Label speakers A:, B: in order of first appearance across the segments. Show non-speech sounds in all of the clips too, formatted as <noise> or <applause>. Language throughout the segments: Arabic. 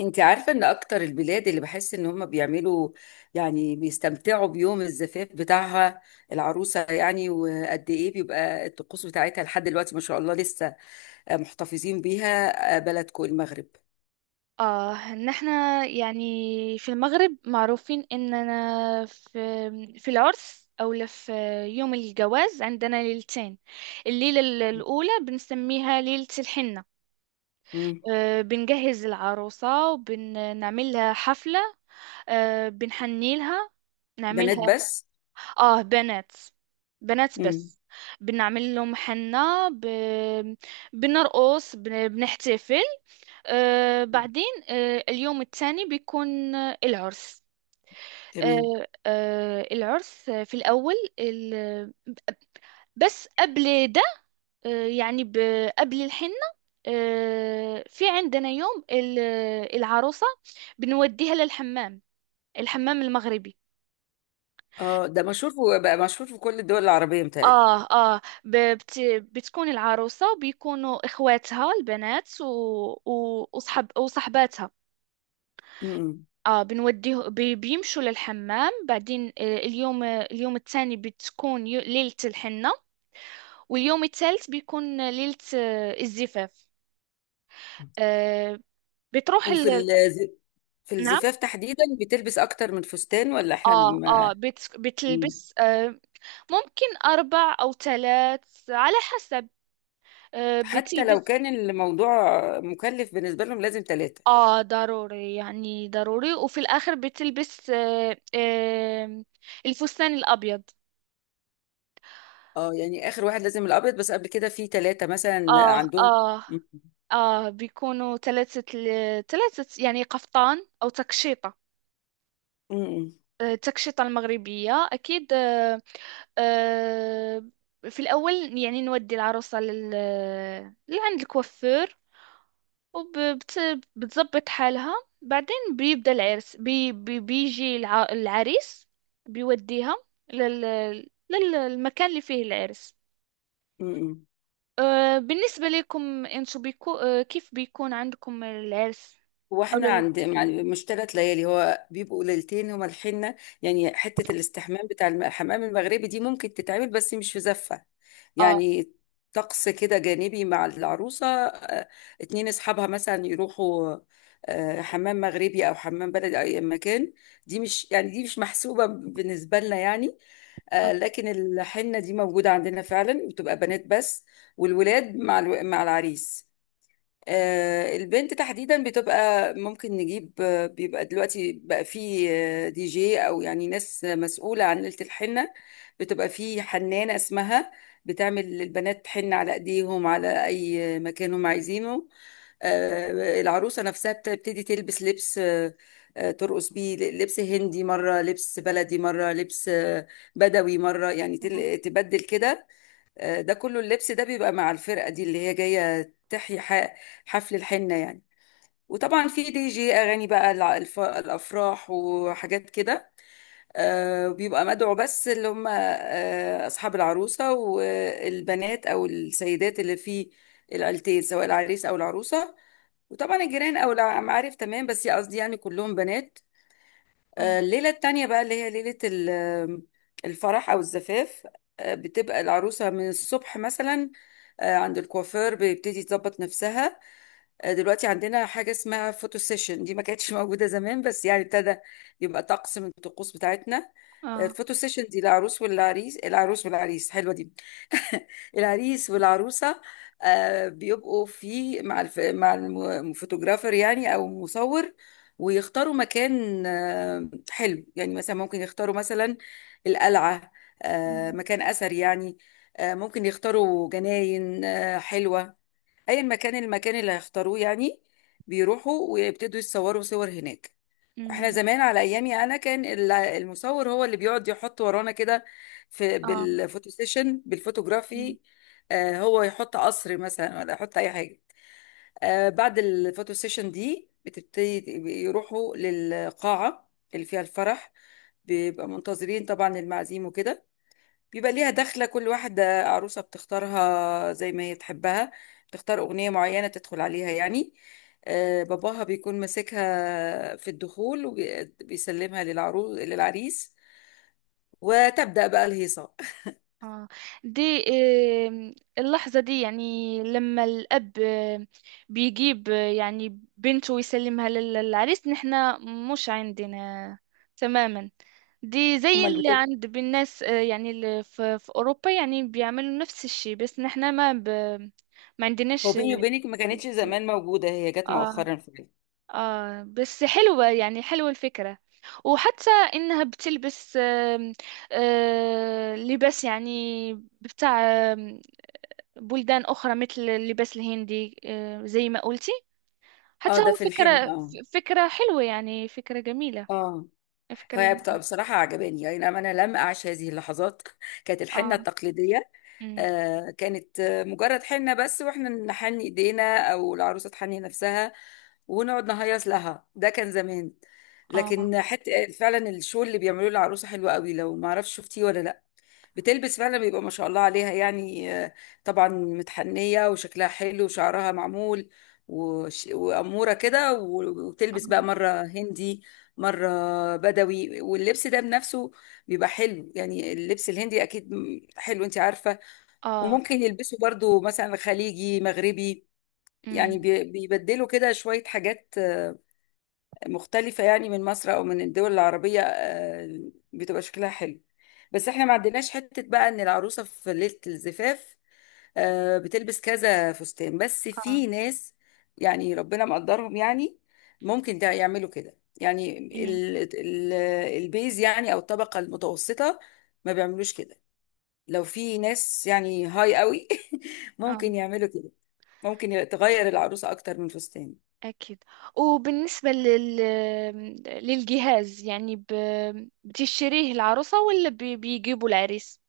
A: انت عارفة ان اكتر البلاد اللي بحس ان هم بيعملوا يعني بيستمتعوا بيوم الزفاف بتاعها العروسة يعني وقد ايه بيبقى الطقوس بتاعتها لحد دلوقتي ما شاء الله لسه محتفظين بيها بلدكم المغرب؟
B: اه ان احنا يعني في المغرب معروفين اننا في العرس او لا في يوم الجواز، عندنا ليلتين. الليلة الاولى بنسميها ليلة الحنة.
A: مم.
B: بنجهز العروسة وبنعمل لها حفلة. بنحني لها
A: بنات
B: نعملها.
A: بس.
B: اه، بنات. بنات
A: مم.
B: بس. بنعمل لهم حنة بنرقص بنحتفل. بعدين، اليوم الثاني بيكون العرس.
A: تمام.
B: العرس، بس قبل ده، يعني قبل الحنة. في عندنا يوم العروسة، بنوديها للحمام، الحمام المغربي.
A: اه، ده مشهور بقى مشهور في كل الدول العربية متهيألي.
B: اه، اه، ب- بت بتكون العروسة وبيكونوا اخواتها البنات و... و... وصحب وصحباتها.
A: مم.
B: اه، بنوديه بيمشوا للحمام. بعدين اليوم الثاني بتكون ليلة الحنة، واليوم الثالث بيكون ليلة الزفاف. آه، بتروح
A: وفي ال- في
B: نعم.
A: الزفاف تحديدا بتلبس اكتر من فستان ولا احنا؟
B: اه، اه،
A: مم.
B: بتلبس، ممكن أربع أو ثلاث على حسب.
A: حتى لو
B: بتلبس.
A: كان الموضوع مكلف بالنسبة لهم لازم ثلاثة.
B: اه، ضروري يعني ضروري، وفي الآخر بتلبس الفستان الأبيض.
A: اه، يعني آخر واحد لازم الأبيض، بس قبل كده في ثلاثة مثلا
B: اه،
A: عندهم.
B: اه،
A: م-
B: اه، بيكونوا ثلاثة. ثلاثة يعني قفطان او تكشيطة.
A: م-
B: التكشيطة المغربية أكيد. آه، في الأول يعني نودي العروسة لعند الكوافير، وبتظبط حالها. بعدين بيبدأ العرس بيجي العريس، بيوديها لل... للمكان اللي فيه العرس.
A: م- م-
B: بالنسبة لكم انتو بيكو... آه، كيف بيكون عندكم العرس؟
A: هو احنا
B: أولى
A: عند
B: للارتفاع.
A: يعني مش 3 ليالي، هو بيبقوا ليلتين هما الحنة. يعني حتة الاستحمام بتاع الحمام المغربي دي ممكن تتعمل بس مش في زفة.
B: اه،
A: يعني طقس كده جانبي مع العروسة، اتنين اصحابها مثلا يروحوا حمام مغربي او حمام بلدي او اي مكان. دي مش محسوبة بالنسبة لنا يعني.
B: اه،
A: لكن الحنة دي موجودة عندنا فعلا بتبقى بنات بس. والولاد مع العريس. البنت تحديدا بتبقى ممكن نجيب، بيبقى دلوقتي بقى فيه دي جي او يعني ناس مسؤولة عن ليلة الحنة. بتبقى فيه حنانة اسمها بتعمل للبنات حنة على ايديهم على اي مكان هم عايزينه. العروسة نفسها بتبتدي تلبس لبس ترقص بيه لبس هندي مرة، لبس بلدي مرة، لبس بدوي مرة، يعني
B: اه،
A: تبدل كده. ده كله اللبس ده بيبقى مع الفرقة دي اللي هي جاية تحيي حفل الحنة يعني. وطبعا في دي جي أغاني بقى الأفراح وحاجات كده. بيبقى مدعو بس اللي هم أصحاب العروسة والبنات أو السيدات اللي في العيلتين سواء العريس أو العروسة. وطبعا الجيران أو المعارف تمام، بس قصدي يعني كلهم بنات.
B: اه،
A: الليلة التانية بقى اللي هي ليلة الفرح أو الزفاف. بتبقى العروسة من الصبح مثلا، عند الكوافير بيبتدي تظبط نفسها. دلوقتي عندنا حاجة اسمها فوتو سيشن، دي ما كانتش <laughs> موجودة زمان بس يعني ابتدى يبقى طقس من الطقوس بتاعتنا.
B: آه.
A: الفوتو سيشن دي العروس والعريس حلوة دي، العريس والعروسة. بيبقوا في مع مع الفوتوغرافر يعني أو مصور. ويختاروا مكان حلو، يعني مثلا ممكن يختاروا مثلا القلعة،
B: أمم،
A: مكان أثر يعني. ممكن يختاروا جناين حلوة، أي مكان المكان اللي هيختاروه يعني، بيروحوا ويبتدوا يتصوروا صور هناك. احنا
B: أمم،
A: زمان على ايامي انا كان المصور هو اللي بيقعد يحط ورانا كده في
B: اه،
A: بالفوتو سيشن
B: أمم،
A: بالفوتوغرافي. هو يحط قصر مثلا ولا يحط اي حاجه. بعد الفوتو سيشن دي بتبتدي يروحوا للقاعه اللي فيها الفرح، بيبقى منتظرين طبعا المعازيم وكده. بيبقى ليها دخلة، كل واحدة عروسة بتختارها زي ما هي تحبها، تختار أغنية معينة تدخل عليها يعني. باباها بيكون ماسكها في الدخول وبيسلمها للعريس، وتبدأ بقى الهيصة.
B: اه، دي. اللحظة دي يعني لما الأب بيجيب، يعني بنته ويسلمها للعريس. نحنا مش عندنا تماما. دي
A: <laughs>
B: زي
A: أمال
B: اللي
A: بتبقى.
B: عند بالناس، يعني اللي في أوروبا، يعني بيعملوا نفس الشيء، بس نحنا ما
A: هو
B: عندناش.
A: بيني وبينك، ما كانتش زمان موجودة، هي جت
B: آه،
A: مؤخرا في.
B: بس حلوة يعني، حلوة الفكرة. وحتى إنها بتلبس، لباس يعني بتاع آم، بلدان أخرى، مثل اللباس الهندي، زي ما قلتي.
A: اه،
B: حتى
A: ده
B: هو
A: في
B: فكرة
A: الحلم، اه.
B: فكرة حلوة يعني، فكرة جميلة
A: اه.
B: فكرة.
A: هي بصراحة عجباني يعني، أنا لم أعش هذه اللحظات. <laughs> كانت الحنة
B: آه
A: التقليدية.
B: أمم،
A: كانت مجرد حنة بس، واحنا نحن ايدينا او العروسة تحني نفسها ونقعد نهيص لها، ده كان زمان.
B: آه،
A: لكن حتى فعلا الشغل اللي بيعملوه العروسة حلو قوي، لو ما اعرفش، شفتيه ولا لا؟ بتلبس فعلا بيبقى ما شاء الله عليها يعني، طبعا متحنية وشكلها حلو وشعرها معمول وأمورة كده وتلبس بقى
B: آه،
A: مرة هندي، مرة بدوي، واللبس ده بنفسه بيبقى حلو، يعني اللبس الهندي أكيد حلو أنت عارفة.
B: آه،
A: وممكن يلبسوا برضو مثلا خليجي مغربي،
B: أمم،
A: يعني بيبدلوا كده شوية حاجات مختلفة يعني، من مصر أو من الدول العربية، بتبقى شكلها حلو. بس احنا ما عندناش حتة بقى إن العروسة في ليلة الزفاف بتلبس كذا فستان، بس
B: آه،
A: في ناس يعني ربنا مقدرهم يعني، ممكن ده يعملوا كده يعني.
B: أمم،
A: ال ال البيز يعني أو الطبقة المتوسطة ما بيعملوش كده، لو في ناس يعني هاي قوي <laughs>
B: آه،
A: ممكن يعملوا كده، ممكن تغير العروسة أكتر من فستان.
B: أكيد. وبالنسبة للجهاز، يعني بتشتريه العروسة ولا بيجيبوا العريس؟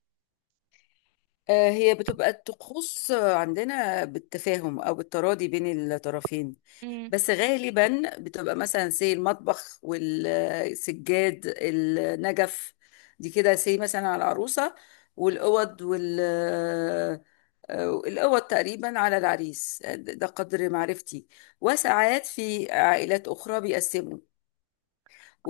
A: هي بتبقى الطقوس عندنا بالتفاهم أو بالتراضي بين الطرفين،
B: امم،
A: بس غالبا بتبقى مثلا زي المطبخ والسجاد النجف، دي كده زي مثلا على العروسة، والأوض وال آه، الأوض تقريبا على العريس، ده قدر معرفتي. وساعات في عائلات أخرى بيقسموا،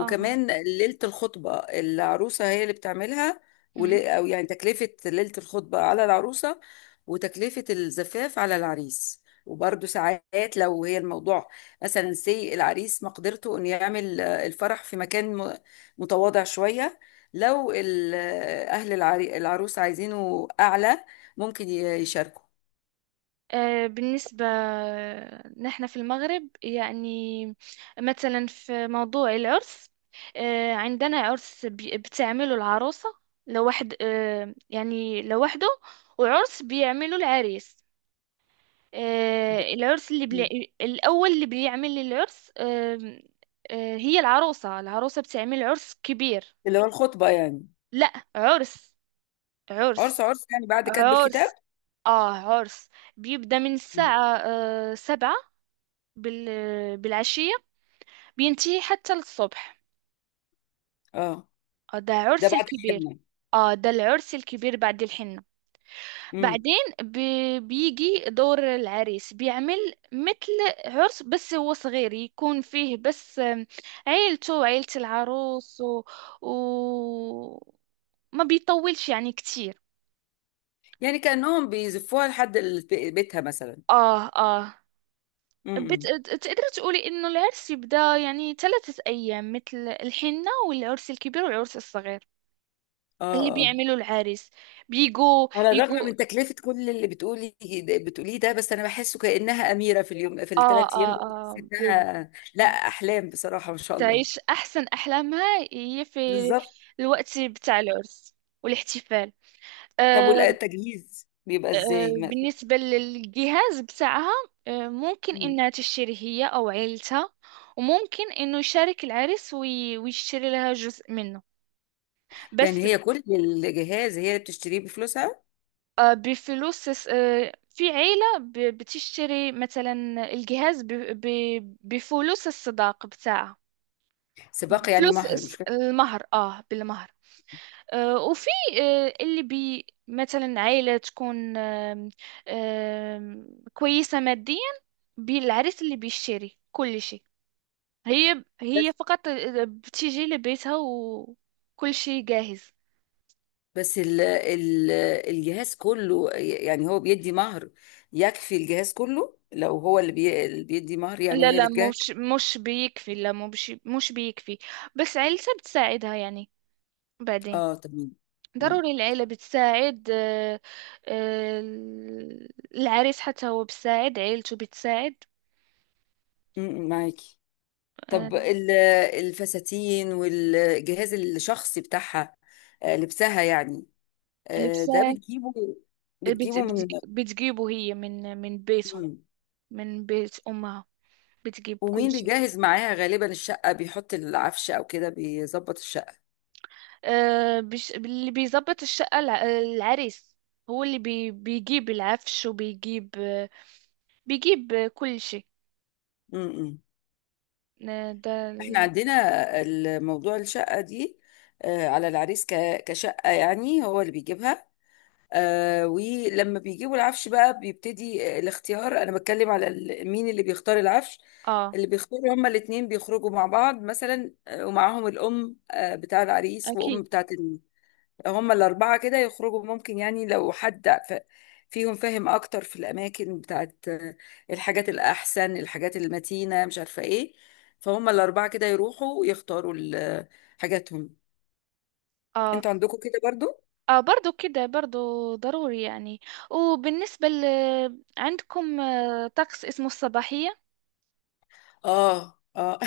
B: آه،
A: ليلة الخطبة العروسة هي اللي بتعملها،
B: امم.
A: أو يعني تكلفة ليلة الخطبة على العروسة وتكلفة الزفاف على العريس. وبرضه ساعات لو هي الموضوع مثلا سي العريس مقدرته انه يعمل الفرح في مكان متواضع شوية، لو أهل العروس عايزينه أعلى ممكن يشاركوا.
B: بالنسبة نحن في المغرب، يعني مثلا في موضوع العرس، عندنا عرس بتعمله العروسة لوحد، يعني لوحده، وعرس بيعمله العريس.
A: ده-
B: العرس اللي
A: مم.
B: الأول اللي بيعمل العرس، هي العروسة بتعمل عرس كبير.
A: اللي هو الخطبة يعني؟
B: لا، عرس،
A: عرس،
B: عرس،
A: عرس، يعني بعد كتب الكتاب.
B: عرس، اه عرس. بيبدأ من
A: مم.
B: الساعة 7 بال... بالعشية، بينتهي حتى للصبح.
A: اه،
B: ده
A: ده
B: عرس
A: بعد
B: الكبير.
A: الحنة.
B: اه، ده العرس الكبير بعد الحنة. بعدين بيجي دور العريس، بيعمل مثل عرس بس هو صغير، يكون فيه بس عيلته وعيلة العروس و... ما بيطولش يعني كتير.
A: يعني كأنهم بيزفوها لحد بيتها مثلا.
B: اه، اه، بت...
A: امم.
B: تقدر تقولي انه العرس يبدأ يعني 3 ايام، مثل الحنة والعرس الكبير والعرس الصغير اللي
A: اه، اه.
B: بيعملوا العريس. بيجوا
A: على الرغم
B: يجوا.
A: من تكلفة كل اللي بتقوليه ده، بس أنا بحسه كأنها أميرة، في
B: اه،
A: الثلاث أيام
B: اه،
A: دول بحس
B: اه،
A: إنها لا أحلام، بصراحة ما شاء الله.
B: تعيش أحسن أحلامها هي في
A: بالظبط.
B: الوقت بتاع العرس والاحتفال.
A: طب
B: أه.
A: والتجهيز بيبقى
B: أه،
A: إزاي؟
B: بالنسبة للجهاز بتاعها، أه ممكن
A: مم.
B: إنها تشتري هي أو عيلتها، وممكن إنه يشارك العريس ويشتري لها جزء منه بس.
A: يعني هي كل الجهاز هي اللي بتشتريه بفلوسها؟
B: أه، بفلوس. أه، في عيلة بتشتري مثلا الجهاز بفلوس الصداقة بتاعها،
A: سباق يعني
B: فلوس
A: مهر، مش
B: المهر، اه بالمهر. وفي اللي بي مثلا عائلة تكون آم، آم، كويسة ماديا، بالعريس اللي بيشتري كل شيء، هي
A: كده؟
B: فقط بتيجي لبيتها وكل شيء جاهز.
A: بس ال ال الجهاز كله يعني هو بيدي مهر، يكفي الجهاز كله لو هو اللي بيدي مهر يعني؟
B: لا،
A: وهي
B: لا،
A: اللي تجاهد.
B: مش بيكفي، لا، مش بيكفي، بس عيلتها بتساعدها يعني. بعدين
A: اه، تمام. م-
B: ضروري العيلة بتساعد. آه، العريس حتى هو بتساعد عيلته، بتساعد.
A: معاكي. طب
B: آه،
A: الفساتين والجهاز الشخصي بتاعها، لبسها يعني،
B: اللي
A: ده
B: بتساعد،
A: بتجيبه بتجيبه من.
B: بتجيبه هي من بيتهم،
A: م.
B: من بيت أمها، بتجيب كل
A: ومين
B: شيء.
A: بيجهز معاها غالبا الشقة؟ بيحط العفش او كده بيظبط الشقة.
B: أه، اللي بيظبط الشقة العريس، هو اللي بيجيب العفش وبيجيب، آه، بيجيب آه، كل شيء.
A: م- م.
B: آه، ده
A: احنا
B: ال-
A: عندنا الموضوع الشقة دي على العريس كشقة يعني، هو اللي بيجيبها. ولما بيجيبوا العفش بقى بيبتدي الاختيار، انا بتكلم على مين اللي بيختار العفش.
B: اه،
A: اللي بيختاروا هما الاتنين بيخرجوا مع بعض مثلا، ومعاهم الأم بتاع العريس وأم
B: اكيد.
A: بتاعة، هما الأربعة كده يخرجوا. ممكن يعني لو حد فيهم فاهم أكتر في الأماكن بتاعت الحاجات الأحسن، الحاجات المتينة، مش عارفة إيه، فهم الأربعة كده يروحوا يختاروا حاجاتهم.
B: اه،
A: أنتوا عندكم كده برضو؟
B: اه، برضو كده، برضو ضروري يعني. وبالنسبة عندكم طقس اسمه الصباحية؟
A: اه، اه.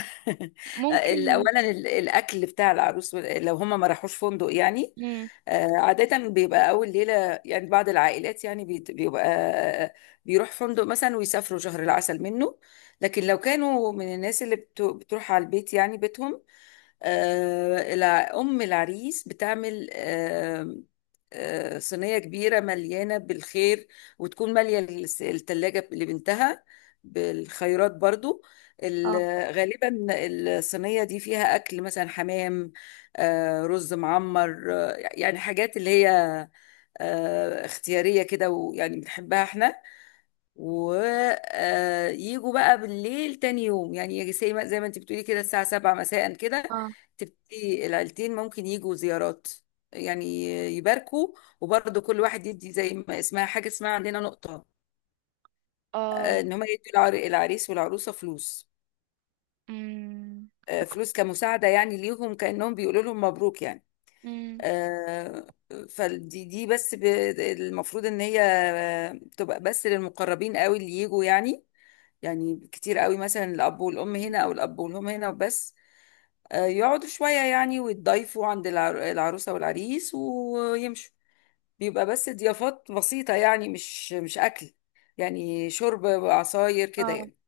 A: <laughs>
B: ممكن.
A: اولا الاكل بتاع العروس، لو هم ما راحوش فندق يعني.
B: مم.
A: عادة بيبقى أول ليلة، يعني بعض العائلات يعني بيبقى آه، بيروح فندق مثلا ويسافروا شهر العسل منه. لكن لو كانوا من الناس اللي بتروح على البيت يعني بيتهم، أم العريس بتعمل صينية كبيرة مليانة بالخير، وتكون مالية التلاجة لبنتها بالخيرات برضو. ال-
B: اه،
A: غالبا الصينية دي فيها أكل مثلا حمام، رز معمر، يعني حاجات اللي هي اختيارية كده ويعني بنحبها احنا. ويجوا بقى بالليل تاني يوم، يعني يجي زي ما انت بتقولي كده الساعة 7 مساء كده،
B: اه،
A: تبتدي العيلتين ممكن يجوا زيارات يعني يباركوا. وبرضه كل واحد يدي زي ما اسمها، حاجة اسمها عندنا نقطة،
B: اه.
A: ان هم يدوا العريس والعروسة فلوس،
B: مم.
A: فلوس كمساعدة يعني ليهم كأنهم بيقولوا لهم مبروك يعني.
B: مم.
A: آه، فدي بس المفروض ان هي تبقى بس للمقربين قوي اللي يجوا يعني، يعني كتير قوي مثلا الاب والام هنا او الاب والام هنا وبس. يقعدوا شوية يعني ويتضايفوا عند العروسة والعريس ويمشوا. بيبقى بس ضيافات بسيطة، يعني مش أكل، يعني شرب عصاير كده
B: اه.
A: يعني.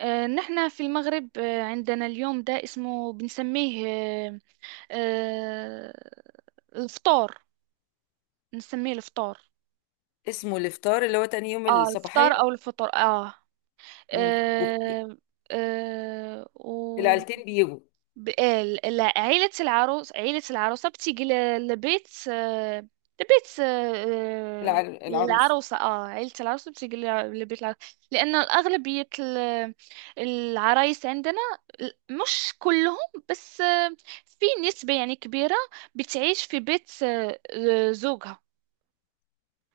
B: نحنا في المغرب، عندنا اليوم ده اسمه، بنسميه آه، الفطار، بنسميه الفطار.
A: اسمه الإفطار اللي هو تاني يوم
B: اه، الفطار او
A: الصباحية.
B: الفطر، اه،
A: مم. وب-
B: آه. آه و
A: العيلتين بيجوا
B: عيلة العروسة بتيجي لبيت، لبيت آه، آه،
A: العروس.
B: العروسة. اه، عيلة العروسة بتيجي لبيت العروسة، لأن أغلبية العرايس عندنا، مش كلهم، بس في نسبة يعني كبيرة بتعيش في بيت زوجها.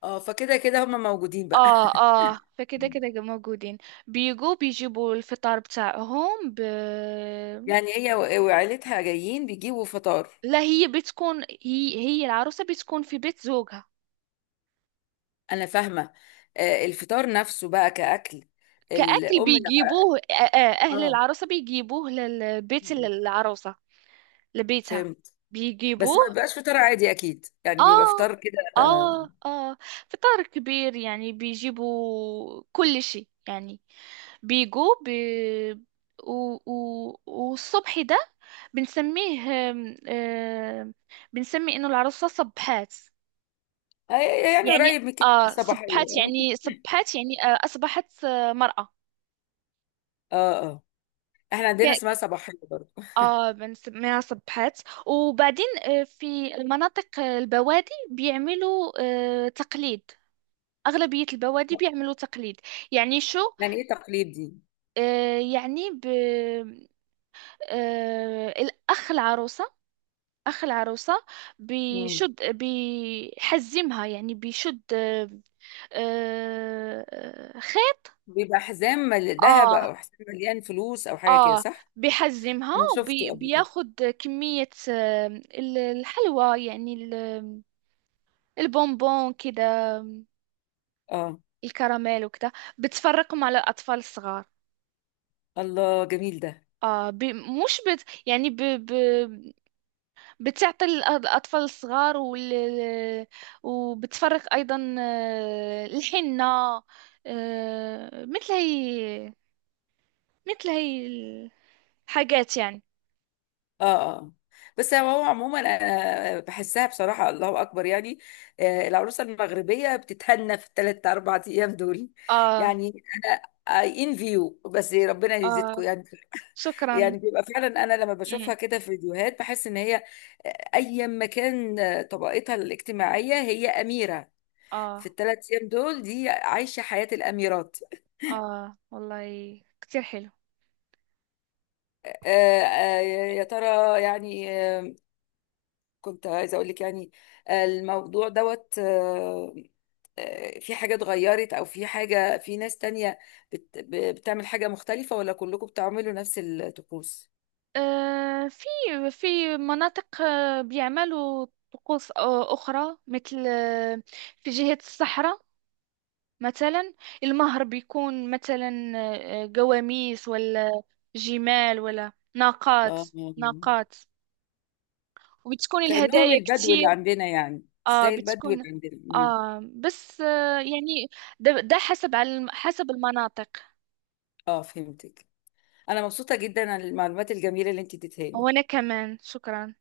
A: اه، فكده كده هما موجودين بقى.
B: اه، اه، فكده كده
A: <laughs>
B: موجودين. بيجوا بيجيبوا الفطار بتاعهم
A: يعني هي وعيلتها جايين بيجيبوا فطار.
B: لا، هي بتكون، هي العروسة بتكون في بيت زوجها.
A: انا فاهمه. الفطار نفسه بقى كاكل
B: كأكل
A: الام لا.
B: بيجيبوه، أهل
A: اه،
B: العروسة بيجيبوه للبيت العروسة، لبيتها
A: فهمت.
B: بيجيبوه.
A: بس ما بيبقاش فطار عادي اكيد، يعني بيبقى
B: آه
A: فطار كده
B: آه آه فطار كبير يعني، بيجيبوا كل شيء يعني. بيجوا و... والصبح ده بنسميه آم، آم، بنسمي إنه العروسة صبحات،
A: آه، يعني
B: يعني
A: قريب من كده الصباحيه،
B: صبحت
A: اه.
B: يعني، صبحت يعني أصبحت مرأة.
A: اه، آه. احنا عندنا
B: ك-
A: اسمها صباحيه برضه.
B: بنسميها صبحت. وبعدين في مناطق البوادي بيعملوا تقليد، أغلبية البوادي بيعملوا تقليد، يعني شو؟
A: يعني ايه تقليد دي؟
B: آه يعني ب آه الأخ العروسة، أخ العروسة
A: مم.
B: بيشد، بيحزمها يعني، بيشد، خيط.
A: بيبقى حزام ذهب،
B: اه،
A: او حزام مليان فلوس، او حاجه كده،
B: اه،
A: صح؟
B: بيحجمها
A: انا شفته قبل كده.
B: وبياخد كمية، الحلوى، يعني البونبون كده، آم،
A: اه.
B: الكراميل وكده، بتفرقهم على الأطفال الصغار.
A: الله، جميل ده.
B: اه، ب... مش بت... يعني بتعطي الأطفال الصغار وبتفرق أيضا الحنة، مثل هي، مثل هي الحاجات يعني.
A: اه، اه. بس هو عموما، انا بحسها بصراحه، الله اكبر يعني. العروسه المغربيه بتتهنى في ال3-4 ايام دول
B: اه،
A: يعني. انا، اي ان فيو، بس ربنا يزيدكم
B: اه،
A: يعني.
B: شكرا.
A: يعني بيبقى فعلا، انا لما
B: مم.
A: بشوفها كده في فيديوهات بحس ان هي ايا ما كان طبقتها الاجتماعيه هي اميره، في
B: اه،
A: ال3 ايام دول دي عايشه حياه الاميرات.
B: اه، والله كتير حلو.
A: آه، آه، يا ترى يعني كنت عايزه اقول لك يعني، الموضوع دوت في حاجة اتغيرت أو في حاجة في ناس تانية بتعمل حاجة مختلفة ولا كلكم بتعملوا نفس الطقوس؟
B: آه في في مناطق بيعملوا طقوس أخرى، مثل آه، في جهة الصحراء مثلا المهر بيكون مثلا قواميس، ولا جمال، ولا ناقات.
A: اه،
B: ناقات، وبتكون
A: كأنهم
B: الهدايا
A: البدو اللي
B: كتير.
A: عندنا يعني،
B: اه،
A: زي البدو اللي
B: بتكون.
A: عندنا. مم.
B: اه، بس يعني، ده حسب على حسب المناطق.
A: اه، فهمتك، أنا مبسوطة جدا عن المعلومات الجميلة اللي انت اديتها
B: وأنا
A: لي.
B: كمان، شكرا.